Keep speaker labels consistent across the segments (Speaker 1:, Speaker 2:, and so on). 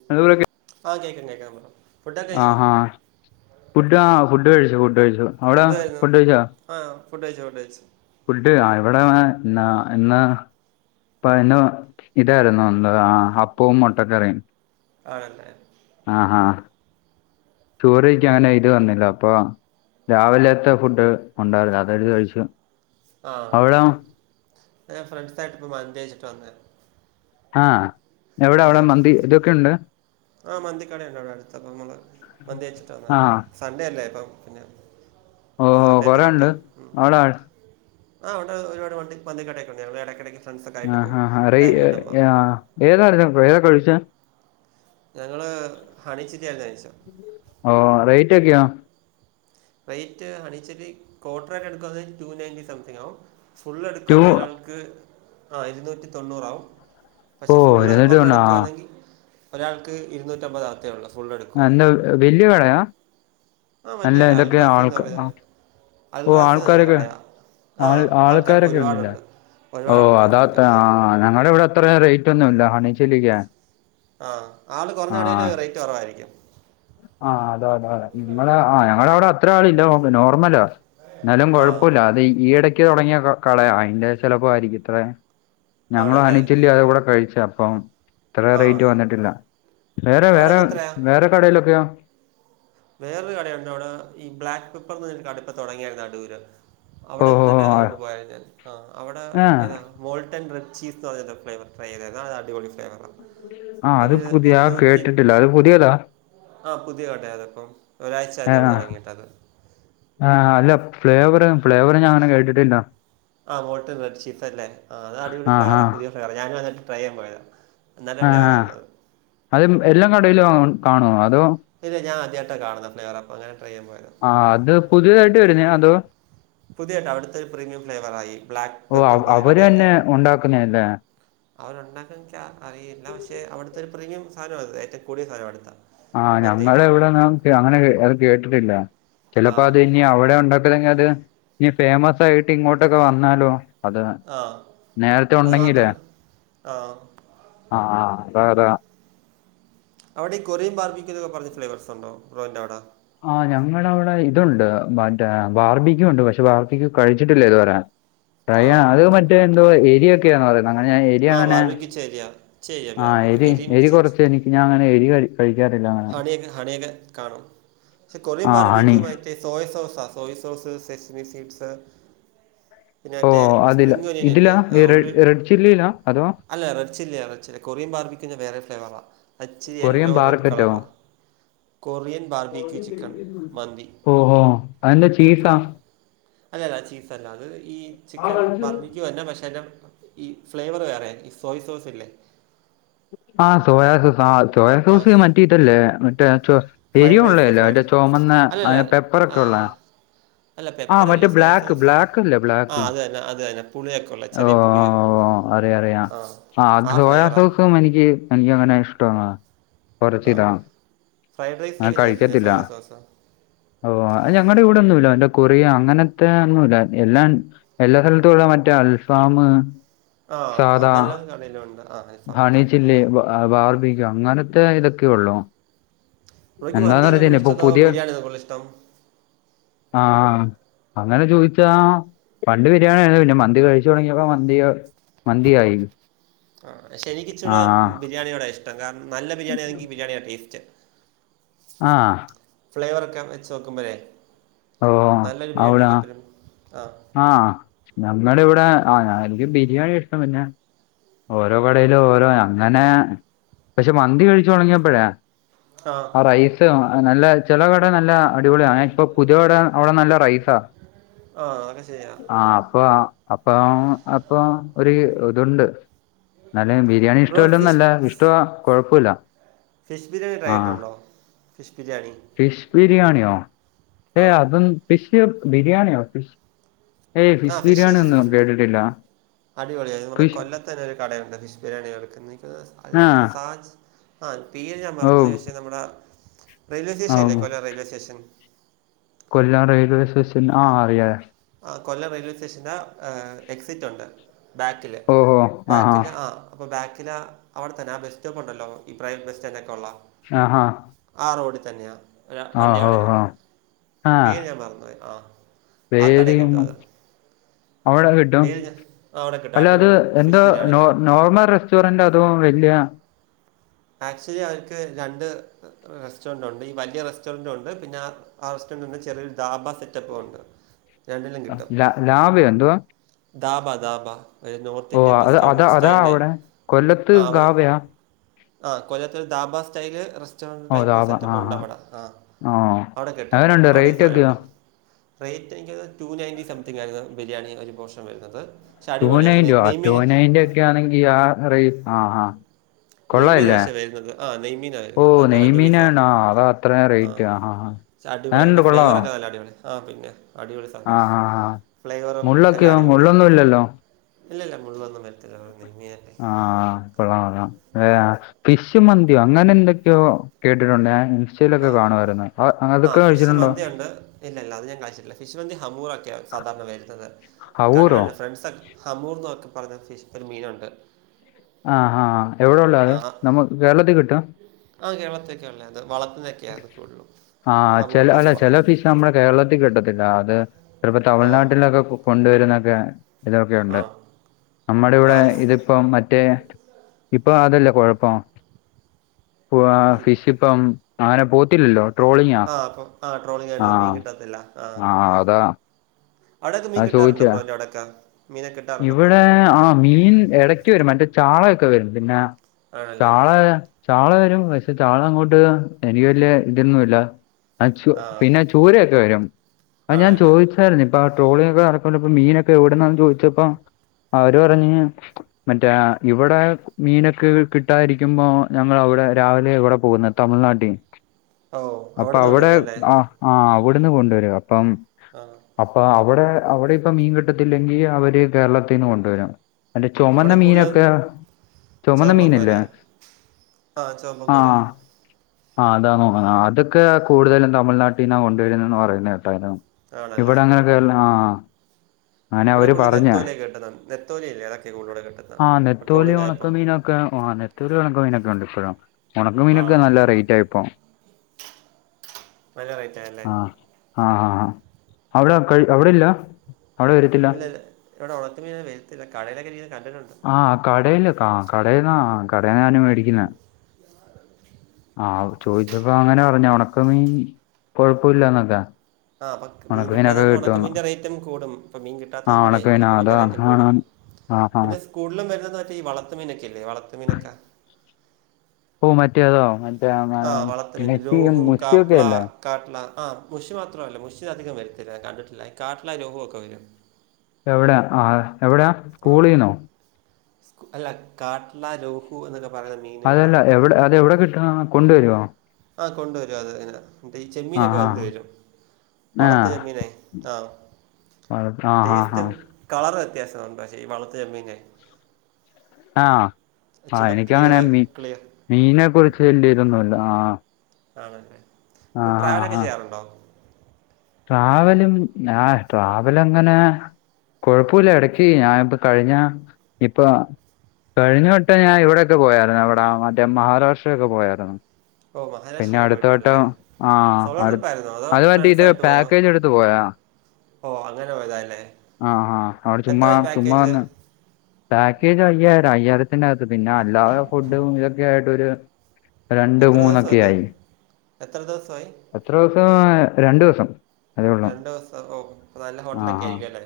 Speaker 1: [unintelligible]
Speaker 2: ആഹ് കേക്കാം കേക്കാം പറ ഫുഡൊക്കെ
Speaker 1: ആ
Speaker 2: കഴിച്ചോ
Speaker 1: ആാ ഫുഡ ആ ഫുഡ വഴിച്ചു ഫുഡ് ഴിച്ചു
Speaker 2: എന്തുവയിരുന്നു ആ ഫോട്ടോ അഴച്ചു ഫോട്ടോ അഴച്ചു
Speaker 1: ഫുഡ് ഇവിടൊ ഇന്ന് അപ്പ അന്ന് ഇതായിരുന്നു എന്ത അപ്പവും മുട്ടക്കറിയും
Speaker 2: അതതതെ
Speaker 1: ആഹഹ ചോറ്യ്ക്കാൻ അങ്ങനെ ഇത് വന്നില്ലോ അപ്പൊ രാവിലത്തെ ഫുഡ് ഉണ്ടായിരുന്നു അതാ ക്കെ കഴിിച്ചു
Speaker 2: ആ ഞാൻ ഫ്രണ്ട്സായിട്ട് ഇപ്പോൾ മന് അയച്ചിട്ട് വന്ന
Speaker 1: ആഹ എവിടെ അവിടെ മന്തി ഇതൊക്കെുണ്ട്
Speaker 2: ആ മന്തിക്കടയുണ്ട്വിടെ അടുത്ത അപ്പൾ നമ്മൾ മന്തി അയച്ചിട്ട്
Speaker 1: ആ
Speaker 2: തന്നാൽതി സൺഡേ അല്ലേ ഇപ്പം പിന്നെ
Speaker 1: ഓ
Speaker 2: സൺഡേയല്ലേ
Speaker 1: കൊറേ
Speaker 2: പറ്റു
Speaker 1: ഉണ്ട് അവിടെ ആ
Speaker 2: ആ അവിടെ ഒരുപാട് വണ്ടി പതിക്കടക്കുണ്ട് ഞ ഇടക്കിടക്ക്
Speaker 1: ആഹ് ആാ റ ഏതാണ് ഏതൊ ഒഴിച്ച
Speaker 2: ഞങ്ങള് ഹണിച്ചിട്ട ആായിരുന്നു അച്ചം
Speaker 1: ഓ റേറ്റ് ഒക്കെയാ
Speaker 2: റേറ്റ് അണിച്ചിട്ട ക്വാർട്ടർായിട്ട് എടുക്കുവ ടു നയൻറ്ററി സംതിങ് ആവും ഫുള്
Speaker 1: ടു
Speaker 2: എടുക്കുന്ന ഒരാൾക്ക് ആ ഇരുന്നൂറ്റി തൊണ്ണൂറാവും
Speaker 1: ഓ
Speaker 2: പക്ഷെ ഫുള്ള്
Speaker 1: ഇരുന്നൂറ്റി
Speaker 2: ഒരെണ്
Speaker 1: തൊണ്ണൂറോ
Speaker 2: എടുക്കുകയാണെങ്കിൽ ഒരാൾക്ക് ഇരുന്നൂറ്റമ്പതാകത്തേ ഉള്ളൂ ഫുള്ള്
Speaker 1: ആ എന്താ വലയവിളയാ
Speaker 2: ആഹ വലിയ കട അൽറാസിന്ന് പറഞ്ഞ
Speaker 1: ഓ
Speaker 2: അൽറാസിന്ന് റഞ്ഞ
Speaker 1: ആൾക്കാരൊക്കെ
Speaker 2: കടയാ
Speaker 1: ആൾ ആൾക്കാരൊക്കെ ഉണ്ടില്ല ഓ
Speaker 2: ഒരുപാട്
Speaker 1: അതാ
Speaker 2: ആൾക്കാരുണ്ട്
Speaker 1: ഞങ്ങളുടെ ഇവിടെ അത്ര റേറ്റ് ഒന്നുമ ഇല്ല ഹണി ചെലിക്ക
Speaker 2: ആ ആള് കുറഞ്ഞാണേൽ റേറ്റ് കുറവായിരിക്കും
Speaker 1: ആ അതെ അതെ അതെ നിങ്ങള് ആ ഞങ്ങ അവിടെ അത്ര ആളില്ല നോർമല എന്നാലും
Speaker 2: ആ
Speaker 1: കൊഴപ്പല്ല അത് ഈയിടയ്ക്ക് തുടങ്ങിയ കളയ അതിറെ ചിലപ്പോായിയിരിക്കും ഇത്രേ ഞങ്ങള്ൾ
Speaker 2: ആണല്ലേ
Speaker 1: അനിച്ചില്ലേ അത കൂടെ കഴിച്ച അപ്പം ഇത്ര
Speaker 2: ആ
Speaker 1: റേറ്റ് വന്നിട്ടില്ല വേറെ വേറെ
Speaker 2: അവിടെയൊക്കെ എത്രയാണ്
Speaker 1: വേറെ കടയിലൊക്കെയോ
Speaker 2: വേറൊരു കടയുണ്ടണ്ട് അവിടെ ഈ ബ്ലാക്ക് പെപ്പർ എന്ന് പറഞ്ഞ കട ഇപ്പ തുടങ്ങിയായിുന്നരുന്നു അടൂര്
Speaker 1: ഓ
Speaker 2: അവിടെ
Speaker 1: ഓ ഓ
Speaker 2: ഇന്നലെ
Speaker 1: ആ
Speaker 2: ആണ്ടുപോയത് ആ അവിടെ
Speaker 1: ആ
Speaker 2: ഏതാ മോൾട്ടൻഡ് ചീസ് അോ ഫ്ലവട്രൈത അതാണ് അടിപൊളിഫ്ലവറ ആ
Speaker 1: ആ,
Speaker 2: അത്
Speaker 1: പുതിയ ആ
Speaker 2: ഇരുന്നൂറ്റി
Speaker 1: കേട്ടിട്ടില്ല അത് പുതിയതാ
Speaker 2: ആഹ പുതിയ കട അതൊ ഒരാഴ്ച ആയിട്ട് തുടങ്ങിയിട്ടത്
Speaker 1: ആഹ അല്ല ഫ്ലേവറ് ഫ്ലേവർ ഞാ അങ്ങനെ കേട്ടിട്ടില്ലോ
Speaker 2: ആ മോട്ടൺ റെഡ് ചി്സ്ല്ലേ ആ അടിപൊടി ഫ്ലവറ
Speaker 1: ആഹാ
Speaker 2: ആ പുതിയ ഫ്ലവർ ഞാന് വന്നിട്ട്ട്രൈ ചെയ്യാൻ പോയതാണ് നല്ല
Speaker 1: ആ ആ
Speaker 2: ഫ്ലേവറായിരുന്നു അത്
Speaker 1: അത് എല്ലാം കടയിലും കാണോ അതോ
Speaker 2: ഇല്ല ഞാ ആദ്യമായിട്ടാ കാണ് ന്നെ ഫലവറപ്പ് അങ്ങന ട്ര ചെയ്യൻ പോയരുന്നു
Speaker 1: ആ അത് പുതിയതായിട്ട് വരുന്ന അതോ
Speaker 2: പുതിയട്ടോ അവിടുത്തൊ ഒരു പ്രീമിയം ഫ്ലേവർ ആായി ബ്ലാക്ക്
Speaker 1: ഓ അവ-
Speaker 2: പെപ്പർന്ന് പറഞ്ഞാ
Speaker 1: അവര്
Speaker 2: കടയല്ലേ
Speaker 1: തന്നെ ഉണ്ടാക്കുന്നതല്ലേ
Speaker 2: അവരു ഉണ്ടാക്കൻ എിക്കാ അറിയില്ല പക്ഷേ അവിടുത്തെ ഒരുരു പ്രിയം സാധനം എടുത്ത ഏറ്റവും കൂടുിയ സാധനം എടുത്താണ്
Speaker 1: ആ് ഞങ്ങള ഇവിടെന്ന അങ്ങനെ അത് കേട്ടിട്ടില്ല
Speaker 2: ആ
Speaker 1: ചിലപ്പോ അത് നനി അവിടെ ഉണ്ടാക്കലെങ്കിൽ അത് ന ഫേമസ് ആയിട്ട് ഇങ്ങോട്ടൊക്കെ വന്നാലോ അത്
Speaker 2: ആ
Speaker 1: നേരത്തെ
Speaker 2: അത്
Speaker 1: ഉണ്ടെങ്കിലേ
Speaker 2: മാത്രം ആ
Speaker 1: ആഹ ആഹ് അതെതെ
Speaker 2: അവിടെ ഈ കൊറയുംാർപ്പിക്കുന്നൊക്കെഞ്ഞ ഫലേവേ് ഉണ്ടോ റോൻ് അവിടെ
Speaker 1: ആ ഞങ്ങള അവിടെ ഇതുണ്ട് മറ്റേ ബാർബിക്ക ഉണ്ട് പക്ഷെ ബാർബിക്ക് കഴിച്ചിട്ടില്ലേ ഇത് വരാ പ്രയ
Speaker 2: ആ
Speaker 1: അത് മറ്റേ എന്തോ എലി ഒക്കെ യൊക്കെയാണോ അത് അങ്ങനയായേ
Speaker 2: ആഹ് വർമക്ക് ശരിയാ [inaudible]
Speaker 1: ആഹ് എരി എരി കുറച്ച് എനിക്ക് ഞാൻ അങ്ങനെ എരി ക കഴിക്കാറില്ല അങ്ങനെ
Speaker 2: ഹണിയൊക്കെ ഹണിയൊക്കെ കാണും പക്ഷെ കുറേ
Speaker 1: ആ ഹണി
Speaker 2: ബാർവിക്കോ soy sauce soy sauce sesame seeds പിന്നെ
Speaker 1: ഓ
Speaker 2: മറ്റേ
Speaker 1: അതില
Speaker 2: സ്പ്രിംഗ ഒനിയൻ
Speaker 1: ഇതിലാ
Speaker 2: ഇല്ലേ ആ
Speaker 1: ഈ റെഡ്
Speaker 2: ഉളളി
Speaker 1: റെഡ് ചില്ലിയിലാ അതോ
Speaker 2: അല്ല റെഡ് ചില്ലി യാ റെഡ് ചില്ലി കൊറിയൻ ബാർബക്ക്യുന് വേറെ ഫ്ലേവറ ഹച്ചി
Speaker 1: കൊറിയൻ
Speaker 2: യെല്ല റെഡ്
Speaker 1: ബാർക്കറ്റോ
Speaker 2: കളറ കൊറിയൻ ബാർബിക്ക്യു ചിക്കൻ മന്തി ആ
Speaker 1: അതന്തചീസാ
Speaker 2: അല്ല അല്ല ചീസ് അല്ല അത് ഈ ചിക്കൻ ബർബിക് ന്നെ പക്ഷേ എല്ലാം ഈ ഫ്ലേവർ വേറെ ആയിരിക്കും സോയ് സോസ് ഇല്ലേ
Speaker 1: ആഹ സോയാ സോസ് ആ സോയാ
Speaker 2: ആ
Speaker 1: സോസ് മറ്റെ ഇതല്ലേ മറ്റേ
Speaker 2: ഫ്രൈഡ് റൈസ്
Speaker 1: എരിയള്ളല്ല മറ്റെ
Speaker 2: ഫ്രൈഡ്
Speaker 1: ചുമന്ന് അതിന് പെപ്പറൊക്കെ ഉള്ള
Speaker 2: അല്ലല്ല അല്ല
Speaker 1: ആഹ
Speaker 2: പെപ്പറല്ല
Speaker 1: മറ്റേ
Speaker 2: സോയ
Speaker 1: ബ്ലാക്ക്
Speaker 2: സോസ്
Speaker 1: ബ്ലാക്ക് അല്ലേ
Speaker 2: ആ
Speaker 1: ബ്ലാക്ക്
Speaker 2: അത് തന്നെ അത് തന്നെ പുളിയൊക്കെ ഉള്ള
Speaker 1: ഓ
Speaker 2: ചെറിയ പുളിയാ
Speaker 1: ഓ അറിയ അറിയ ആ അത് സോയാ സോസും എനിക്ക് എനിക്ക്ങ്ങനെ ഇഷ്ടള്ളത കൊറച്ച്
Speaker 2: ആ
Speaker 1: ഇതാ
Speaker 2: ഫ്രൈഡ്
Speaker 1: ഞാൻ
Speaker 2: റൈസിലൊക്കെ ചേർക്കുന്ന
Speaker 1: കഴിക്കത്തില്ല
Speaker 2: സോയ സോസ്
Speaker 1: ഓ അത് ഞങ്ങടെ ഇവിടെ ഒന്നുമല്ല മറ്റേ കൊറിയ അങ്ങനത്തെ ഒന്നുംല്ല എല്ലാം എല്ലാ സ്ഥലത്തുള്ള മറ്റേ അൽഫാമ്
Speaker 2: ആ
Speaker 1: സാധാ
Speaker 2: അതെല്ലാ കടയിലും ഉണ്ട് ആ
Speaker 1: ആണി
Speaker 2: അൽഫാമൊക്കെ
Speaker 1: ചില്ലി ബാർബിക്ക്യു അങ്ങനത്തെ ഇതൊക്കെയ ഉള്ളു എന്താന്നറിയത്തില്ല ഇപ്പൊ പുതിയ
Speaker 2: അതാ കൂടുതലിഷ്ടം
Speaker 1: ആഹ ആഹ് അങ്ങനെ ചോദിച്ചാ പണ്ട് ബിരിയാണിയായിരുന്നു ആ പിന്നെ മന്തി കഴിച്ചു തുടങ്ങിയപ്പോ മന്തി മന്തിആയി
Speaker 2: ആ പക്ഷെ എനക്ക്ച്ചൂടെ ബിരിയാണിയോട ഇഷ്ട കാരണം നല്ല ബിരിയാണിയ ആണെങ്കിൽ ബിരിയാണിയടേസ്റ്റ്
Speaker 1: ആഹ്
Speaker 2: ഫ്ലേവറൊക്കെ വെച്ച് നോക്കുമ്പോഴേ
Speaker 1: ഓ
Speaker 2: നല്ലൊരു ബിരിയാണി എപ്പോഴും ആ
Speaker 1: ആഹ ഞമ്മുടെ ഇവിടെ ആഞക്ക് ബിരിയാണി ഇഷടം പിന്നെ ഓരോ കടയിലും ഓരോ അങ്ങനെ പക്ഷെ മന്തി കഴിച്ചു തുടങ്ങിയപ്പോഴേ
Speaker 2: ആഹ
Speaker 1: ആ റൈസ് നല്ല ചില കട നല്ല അടിപൊളിയണ് ഇപ്പൊ പുതിയ കടെ അവിടെ നല്ല റൈസാ
Speaker 2: ആഹ് അതക്കെ ശരിയ
Speaker 1: ആഹ അപ്പൊ അപ്പൊ അപ്പൊ ഒരു ഇതുണ്ട് എന്നാലും ബിരിയാണി
Speaker 2: ബ്രോ ഫിഷ്
Speaker 1: ഇഷ്ടമല്ലന്നല്ല ഇഷ്ട കുഴപ്പിമില്ല
Speaker 2: ഫിഷ് ബിരിയാണി ട്രൈ
Speaker 1: ആഹ
Speaker 2: ചെയ്തിട്ടുണ്ടോ ഫിഷ് ബിരിയാണി
Speaker 1: ഫിഷ് ബിരിയാണിയോ ഏ
Speaker 2: ആ
Speaker 1: അതും ഫിഷ് ബിരിയാണിയോ ഫിഷ് ഏയ് ഫിഷ് ബിരിയാണി ഒന്നും കേട്ടിട്ടില്ല ഫിഷ്
Speaker 2: തന്ന ഒരു കടയുണ്ട് ഫിഷ് ബിരിയാണികിട്ടുന്ന
Speaker 1: ആ
Speaker 2: അൽസാജ ആ പേര് ഞാൻ
Speaker 1: ഓ
Speaker 2: മറന്നു പോയി പക്ഷേ നമ്മുടെ റെയിൽവേ
Speaker 1: ആ
Speaker 2: സ്റ്റേഷൻ ഇല്ലേ കൊല്ല railway station
Speaker 1: Kollam railway station ആഹ അറിയ
Speaker 2: ആ കൊല്ലം റെയിൽവേ സ്റ്റേഷന്റെ എക്സിറ്റ് ഉണ്ട് ബാക്കില് ബാക്കില് ആ അപ്പൊ ബാക്കില അവിടെ തന്നെ ബസ് സ്റ്റോപ്പ് ഉണ്ടല്ലോ ഈ പ്രൈവറ്റ് ബസ് സ്റ്റൻഡ് ഒക്കെ ഉള്ളാ
Speaker 1: ആഹഹാ
Speaker 2: ആ റോഡിൽ തന്നെയാ വല്യ
Speaker 1: ഓ
Speaker 2: കടയാ
Speaker 1: ഓ ആ
Speaker 2: പേര് ഞാൻ മറന്നു പോയി ആ ആ
Speaker 1: പേര്
Speaker 2: കടയിൽ കിട്ടും അത്
Speaker 1: അവിടെ കിട്ടും
Speaker 2: പേര് ഞാൻ ആ അവിടെ കിട്ടും
Speaker 1: അല്ല അത്
Speaker 2: അടിപൊളി
Speaker 1: എന്താ
Speaker 2: ഫിഷ്
Speaker 1: നോ
Speaker 2: ബിരിയാണിയാണ്
Speaker 1: നോർമൽ റെസ്റ്റോറന്റ് അതോ വല്യ
Speaker 2: ആക്ച്വലി അവർക്ക് രണ്ട് റെസ്റ്റോറൻറ് ഉണ്ട്. ഈ വലിയ റെസ്റ്റോറൻറ് ഉണ്ട്. പിന്നെ റെസ്റ്റോറന്റ് ഉണ്ട് ചെറിയൊരു ദാബ സെറ്റപ്പും ഉണ്ട്. രണ്ടിലും കിട്ടും
Speaker 1: ലാ ലാവയോ എന്തുവാ
Speaker 2: ദാബ ദാബ. ഒരു നോർത്ത്
Speaker 1: ഓ
Speaker 2: ഇന്ത്യൻ
Speaker 1: അത് അതാ
Speaker 2: റെസ്റ്റോറൻറ്
Speaker 1: അതാ
Speaker 2: സ്റ്റൈലേ
Speaker 1: അവിടെ കൊല്ലത്ത്
Speaker 2: ആ അവിടെ
Speaker 1: ഗാവയാ
Speaker 2: ആഹ് കൊല്ലത്ത് ഒരു ദാബ സ്റ്റൈല് റെസ്റ്റോറന്റ്
Speaker 1: ഓ
Speaker 2: ടൈപ്പ്
Speaker 1: ധാബ ആ
Speaker 2: സെറ്റപ്പ് ഉണ്ട്. അവിടെ ആ
Speaker 1: ഓ
Speaker 2: അവിടെ കെട്ടും
Speaker 1: എങ്ങനുണ്ട്
Speaker 2: അവിടെ ഈ
Speaker 1: റേറ്റ് ഒക്കെയോ
Speaker 2: സാനുണ്ട്. റേറ്റ് എനിക്ക്ത് ടു നയൻറ്റി സംതിംഗ് ആയിരുന്നു. ബിരിയാണി ഒരു പോർഷൻ വരുന്നത്. ശാടി പൊളിയായി [unintelligible]
Speaker 1: ക്ക്യാണെങ്കി ആറ് [unintelligible] ആഹ് ആഹ് കൊള്ള
Speaker 2: നെയ്മീനാണ്
Speaker 1: അല്ലേ
Speaker 2: പക്ഷെ വരുന്നത് ആ നെയ്മീനാണ് വരുന്നത്
Speaker 1: ഓഹ്
Speaker 2: നല്ല വലിയ പീസാണ്
Speaker 1: നെയ്മീനാണോ. അതാ അത്രേ റേറ്റ്. ആഹ് ആഹ്
Speaker 2: അടിപൊളിയ ഇന്റെ ഫ്ലേവറൊക്കെ നല്ല അടിപൊളി ആ പിന്നെ. അടിപൊളി സാന
Speaker 1: ആ ആ ആ
Speaker 2: ഫ്ലേവറും എല്ലാം
Speaker 1: മുള്ളൊക്കെയോ
Speaker 2: അടിപൊളിയാ.
Speaker 1: മുള്ളൊന്നും ഇല്ലല്ലോ
Speaker 2: ഇല്ല ഇല്ല മുള്ള് ഒന്നും വര
Speaker 1: ആഹ് [unintelligible] ഫിഷ് മന്ത്യൊ അങ്ങനെ എന്തെക്കൊ കേട്ടിട്ടുണ്ട്. ലൊക്കെ കാണ്വാര്ന്ന്.
Speaker 2: ആഹ് ഫിഷ് മന്തി ഉണ്ട്. ഇല്ല ഇല്ല അത് ഞാൻ കഴിച്ചിട്ടില്ല. ഫിഷ് മന്തി ഹവ്വാക്ക്യ സാധാരണ വരുന്നത്.
Speaker 1: ഹവൂറോ
Speaker 2: കണ്ടണ്ട് ഫ്രസ് ഹമൂർ എന്നൊക്കെ പറയുന ഫിഷ് ഒരു മീനൂണ്ട്.
Speaker 1: ആഹ് ആഹ് എവിടെ ഉള്ളത്.
Speaker 2: ആ
Speaker 1: നമ്മക്ക് കേരളത്തി കിട്ടും.
Speaker 2: ആ കേരളത്തിക്കെല്ലത് [unintelligible] വളത്തിനെക്ക കിട്ടൊള്ളൂ
Speaker 1: ആഹ് ചെല അല ചെല ഫിഷ് നമ്മടെ കേരളത്തി കിട്ടത്തില്ല അത്. ചെലപ്പോ
Speaker 2: ആ
Speaker 1: തമിഴ്നാട്ടിലൊക്കെ കൊണ്ടുവരുന്നൊക്കെ
Speaker 2: ആ
Speaker 1: ഇതൊക്കെയുണ്ട്. നമ്മുടെ
Speaker 2: ആ
Speaker 1: ഇവിടെ
Speaker 2: ഇസ്-
Speaker 1: ഇത്. ഇപം മറ്റേ ഇപ്പ അതല്ല കൊഴപ്പം
Speaker 2: ഈ
Speaker 1: ഫിഷ് ഇപ്പം അങ്ങനെ പോത്തില്ലല്ലോ ട്രോളി.
Speaker 2: അപ്പൊ ആ ട്രോളിംഗ് ആയിട്ട് മീൻ കിട്ടത്തില്ല. ആ
Speaker 1: ആഹ് അതാ
Speaker 2: അവിടെ ഒക്കെ മീൻ കിട്ടാറുണ്ടാ ഇപ്പോ ന്റെ ആവിടൊക്ക?
Speaker 1: ഇവടെ ആ മീൻ എടക്ക് വെരും. മറ്റേ ചാളൊക്കെ വരും. പിന്നെ
Speaker 2: ആണല്ലേ
Speaker 1: ചാള ചാള വെരും. പക്ഷെ ചാള അങ്ങോട്ട് എനിക്ക് വല്യ ഇതൊന്നു ഇല്ല. ആഹ് ച
Speaker 2: ആ
Speaker 1: പിന്നെ ചൂരൊക്കെ വെരും. അ ഞാൻ
Speaker 2: ആണല്ലേ
Speaker 1: ചോയ്ച്ച ആരുന്നു. ഇപ്പ ട്രോളി ഒക്കെ നടകു ഇപ്പോ മീനൊക്കെ എവുട്ന്നാ ചോ യ്ച്ചെപ്പം അവര് പറഞ്ഞ് മറ്റേ ഇവടെ മീനൊക്കെ കിട്ടാതിരിക്കുമ്പോ ഞങ്ങൾ അവിടെ രാവിലെ ഇവടെ പോകുന്നത്. തമിഴ്നാട്ടീ
Speaker 2: ഓ
Speaker 1: അപ്പൊ
Speaker 2: അവിടുന്ന്
Speaker 1: അവടെ
Speaker 2: കൊണ്ടുവരും അല്ലേ
Speaker 1: ആ ആ അവിടുന്ന് കൊണ്ടുവരും അപ്പം.
Speaker 2: ആഹ്
Speaker 1: അപ്പൊ അവിടെ അവിടെ ഇപ്പ മീൻ കിട്ടത്തില്ലെങ്കി അവര് കേരളത്തിന്ന് കൊണ്ടുവരും. ചൊമന്ന
Speaker 2: ഇവിടെ കൂടുതലും
Speaker 1: മീനൊക്കെ. ചൊമന്ന
Speaker 2: ചുവപ്പൻ കോര
Speaker 1: മീനില്ലേ?
Speaker 2: ആ ചൊമ്മന്നതേ
Speaker 1: ആഹ് അതാന്നോ ആഹ് അതൊക്കെ കൂടുതലും തമിഴ്നാട്ടിന്ന കൊണ്ടുവരുന്നന്ന് പറയുന്ന കേട്ടായിരുന്നു.
Speaker 2: ആണല്ലേ
Speaker 1: ഇവടെ അങ്ങനെക്കേ [unintelligible] ആഹ് അങ്ങനെ അവര് പറഞ്ഞ
Speaker 2: കേട്ടതാണ്. നെതോല്ലി ഇല്ലെ അതെക്കെ ഒള്ളു ഇവടെ കിട്ടുന്ന ഇപ്പ ട്രോളു ങ്ങായപ്പം
Speaker 1: ക്കെ ആഹ് ന്നെത്തോലി [unintelligible] ഉണ്ട് ഇപ്പഴും [unintelligible] ഒണക്ക
Speaker 2: ആ
Speaker 1: മീനൊക്കെ നല്ല റേറ്റ് ആയിപ്പോ
Speaker 2: നല്ല റേറ്റ് ആയല്ലേ
Speaker 1: ആഹ്. ആഹ് അവിടെ കയ് അവിടെ ഇല്ല അവിടെ വരത്തില്ല.
Speaker 2: ഇല്ല ഇല്ല ഇവിടെ ഒണക്ക മീൻ വരത്തില്ല. കടയിലെക്കെ ഇരീകുനത് കണ്ടിട്ടുണ്ട്.
Speaker 1: ആഹ് കടേല് ആഹ് കടേന്ന് ആഹ് കടേ ഞാന് മേടിക്കുന്ന. ആഹ് ചോയ്ച്ചെപ്പോ അങ്ങനെ പറഞ്ഞെ. ഒണക്ക മീൻ കൊഴപ്പൊല്ലന്നൊക്കെ.
Speaker 2: ആഹ് ഇപ്പക്ക് മീൻ കിട്ടാതാവുമ്പോ ഒണക്ക മീന്റെ റേറ്റ് അങ്ങ് കൂടും. ഇപ്പ മീൻ
Speaker 1: ആഹ്
Speaker 2: കിട്ടാത്താവുമ്പരേ
Speaker 1: ഉണക്കമീൻ അതാ
Speaker 2: [unintelligible] റേറ്റ് കൂടും.
Speaker 1: ആഹ് ആഹ്
Speaker 2: പിന്നെ സ്കൂളിലും വരുന്നെന്ന് വെച്ച ഈ വളത്തു മീൻനൊക്കെല്ലെ വളത്ത് മീനൊക്കെ.
Speaker 1: ഓഹ് മറ്റേതോ മറ്റേ
Speaker 2: ആ
Speaker 1: [unintelligible] മെച്ചിയും മുഷ്യക്കെ അല്ലേ?
Speaker 2: കാട്ടില ആ മുഷി മാത്രല്ല മുഷി അധികം വരത്തില്ല കണ്ടിട്ടില്ല കാട്ടില [unintelligible] ഒക്കെ വരും
Speaker 1: എവിടെ ആ എവിടാ
Speaker 2: അഹ്,
Speaker 1: സ്കൂളീന്നോ
Speaker 2: അല്ല കാട്ട്ല ലോഹു എന്നൊക്കെ പറയുന്ന.. മീനുകളാ
Speaker 1: അതല്ല എവിടെ അതെവിടെ കിട്ടുന്ന കൊണ്ടുവെരോ..
Speaker 2: ആ കൊണ്ട് വെരും. അത് എന്നിട ഈ
Speaker 1: ആ
Speaker 2: ചെമ്മീനൊക്കെ
Speaker 1: ആ
Speaker 2: വൽത് വരും. വളർത്ത് പെമ്മീനെ. ആഹ്.
Speaker 1: ആഹ് ആഹ് ആഹ്.
Speaker 2: കളറ് വ്യത്യാവിഷ്യാണ് പഷേ ഈ വളത്ത് ജമ്മീനെ..
Speaker 1: ആഹ ആ
Speaker 2: ഇച്ചിരി ക്ലിയർ
Speaker 1: എനിക്കങ്ങനെ മീ
Speaker 2: ക്ലിയർ
Speaker 1: മീന് പൊരിചെയ്ന്റതൊന്നുല്ല. ആ..
Speaker 2: അണല്ലേയ്
Speaker 1: ആ
Speaker 2: പ്പൊ
Speaker 1: ആ
Speaker 2: ട്രാലൊക്കെ
Speaker 1: ആ
Speaker 2: ചെയ്യാറുണ്ടോ..
Speaker 1: ട്രാവലും ആ. ട്രാവലങ്ങനെ.. കൊഴപ്പോല്ല്യ ഇടക്ക് ഞാനിപ്പ കഴിഞ്ഞ ഇപ്പൊ.. കഴിഞ്ഞവട്ടം ഞാൻ ഇവിടെയക്കെ പോയിര്ന്നു അവിടെ മറ്റേ മഹാരാഷ്ട്രയൊക്കെ പോയായിര്ന്നു..
Speaker 2: ഓ
Speaker 1: പിന്നെ
Speaker 2: മഹാരാഷ്ട്രയൊക്കെ
Speaker 1: അടുത്ത വട്ടം
Speaker 2: പോയിട്ടുണ്ടല്ലേ
Speaker 1: ആഹ
Speaker 2: സോളോ
Speaker 1: അടു
Speaker 2: ട്രിപ്പായിരുന്നോ അതോ
Speaker 1: അത് മറ്റേ ഇത്
Speaker 2: ഫ്രണ്ട്സായിട്ട് പോയോ
Speaker 1: പാക്കേജ് എടുത്ത് പോയാ..
Speaker 2: ഓ അങ്ങനെ പോയതാ അല്ലേ
Speaker 1: ആഹ ആഹ അവടെ ചുമ്മാ
Speaker 2: എത്രയായി പാക്കേജ്
Speaker 1: ചുമ്മാവന്ന്.. പാക്കേജ് അയ്യായിരാ അയ്യായിരത്തിന്റെകത്ത് പിന്നെ അല്ലാതെ ഫുഡും ഇതൊക്കെ ആയിട്ടൊരു.. രണ്ട്
Speaker 2: എത്ര ദിവസം ഇത്
Speaker 1: മൂന്നൊക്കെയായി..
Speaker 2: എത്ര ദിവസായി..
Speaker 1: എത്ര ഇസം ഹ്. ഹ രണ്ടുസം..
Speaker 2: രണ്ടുസം. ഓ നല്ല
Speaker 1: ആഹ്
Speaker 2: ഹോട്ടലൊക്കെ
Speaker 1: ആഹ്
Speaker 2: ആയിരിക്കുംല്ലേ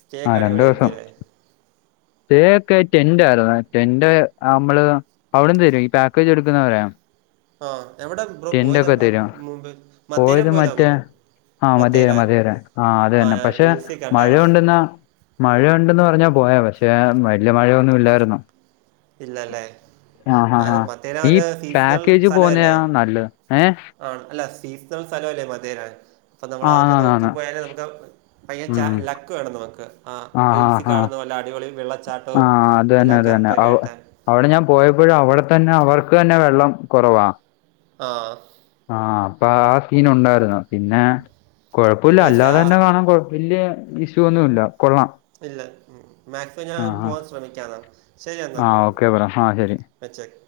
Speaker 2: സ്റ്റേക്കെ അടിപൊളിയ യിരിക്കുംല്ലേ..
Speaker 1: [unintelligible] സ്റ്റേക്കെ ടെന്റാരുന്നു ടെന്റ് അമ്മള് അവിടന്ന് തരും ഈ പാക്കേജ് എടുക്കുന്ന പറയാ..
Speaker 2: ആഹ. എവിടെം
Speaker 1: ട്ടെണ്ടോ ക്കെ തരോ പോയത്
Speaker 2: പോയതാണോ
Speaker 1: മറ്റേ.. ആഹ മതിര
Speaker 2: മത്തേരാൻ
Speaker 1: മതിര ആ അതന്നെ
Speaker 2: ഞാൻ
Speaker 1: പഷേ
Speaker 2: റീൽസിൽ കണ്ടായിരുന്നു
Speaker 1: മഴൊണ്ടെന്ന.. മഴണ്ടന്ന് പറഞ്ഞാപോയെ. പഷേ വല്ല്യമഴയൊന്നും ഇല്ലായിരുന്നു..
Speaker 2: ഇല്ലല്ലേ
Speaker 1: ആഹ ഹ ഹ
Speaker 2: അത് മത്തേരാൻ ഒരു
Speaker 1: ഈപ്പ്
Speaker 2: സീസണൽ
Speaker 1: പേക്. ക് പോന്നയ
Speaker 2: സ്ഥലമല്ലേ
Speaker 1: നല്ലത്. ഏ..
Speaker 2: ആണ് അല്ല സീസ് സ്ഥലഅല്ലേ മധേരൻ.. പ്പനമ്മളാതൊക്കെ
Speaker 1: ആന്നാന്നാന്ന്
Speaker 2: നോക്കിപ്പോയാലെ നമുക്ക്ആ ഭയങ്കയ ച.
Speaker 1: ഉം
Speaker 2: ലക്ക് വേണം നമക്ക് ആ.
Speaker 1: ഹാ
Speaker 2: റീൽസി..
Speaker 1: ഹാ
Speaker 2: കാണുന്നല്ല വല്ല അടിപൊളി
Speaker 1: ആ
Speaker 2: വെള്ളച്ചാട്ടവും
Speaker 1: അത് തന്നെ
Speaker 2: എല്ലാം
Speaker 1: അത് തന്നെ
Speaker 2: കറക്റ്റയിട്ടാ
Speaker 1: അവ
Speaker 2: കിട്ടാൻ..
Speaker 1: അവിടെ ഞാൻ പോയപ്പോഴും അവിടെ തന്നെ അവർക്ക് ന്നെ വെള്ളം കൊ റവാ..
Speaker 2: ആ ആ ആ..
Speaker 1: ആഹ പ്പ ആ സീൻ ഉണ്ടായിര്ന്നു പിന്നെ
Speaker 2: പിന്നെ
Speaker 1: കൊപ്പൊല്ല്യ
Speaker 2: മറ്റാ
Speaker 1: അല്ലാതെന്നെ കാണാൻ കൊഴ്.. വല്യ ഇഷ്യൂ ഒന്നുല്ല. കൊള്ളാം..
Speaker 2: ഇല്ല മാക്സൊ
Speaker 1: ആ
Speaker 2: ഞാൻ
Speaker 1: ആ
Speaker 2: പോവാൻ ശ്രമിക്കാംന്ന.
Speaker 1: ആ ഓക്കെ ബ്രോ ആ ശരി
Speaker 2: [unintelligible] പചെക്..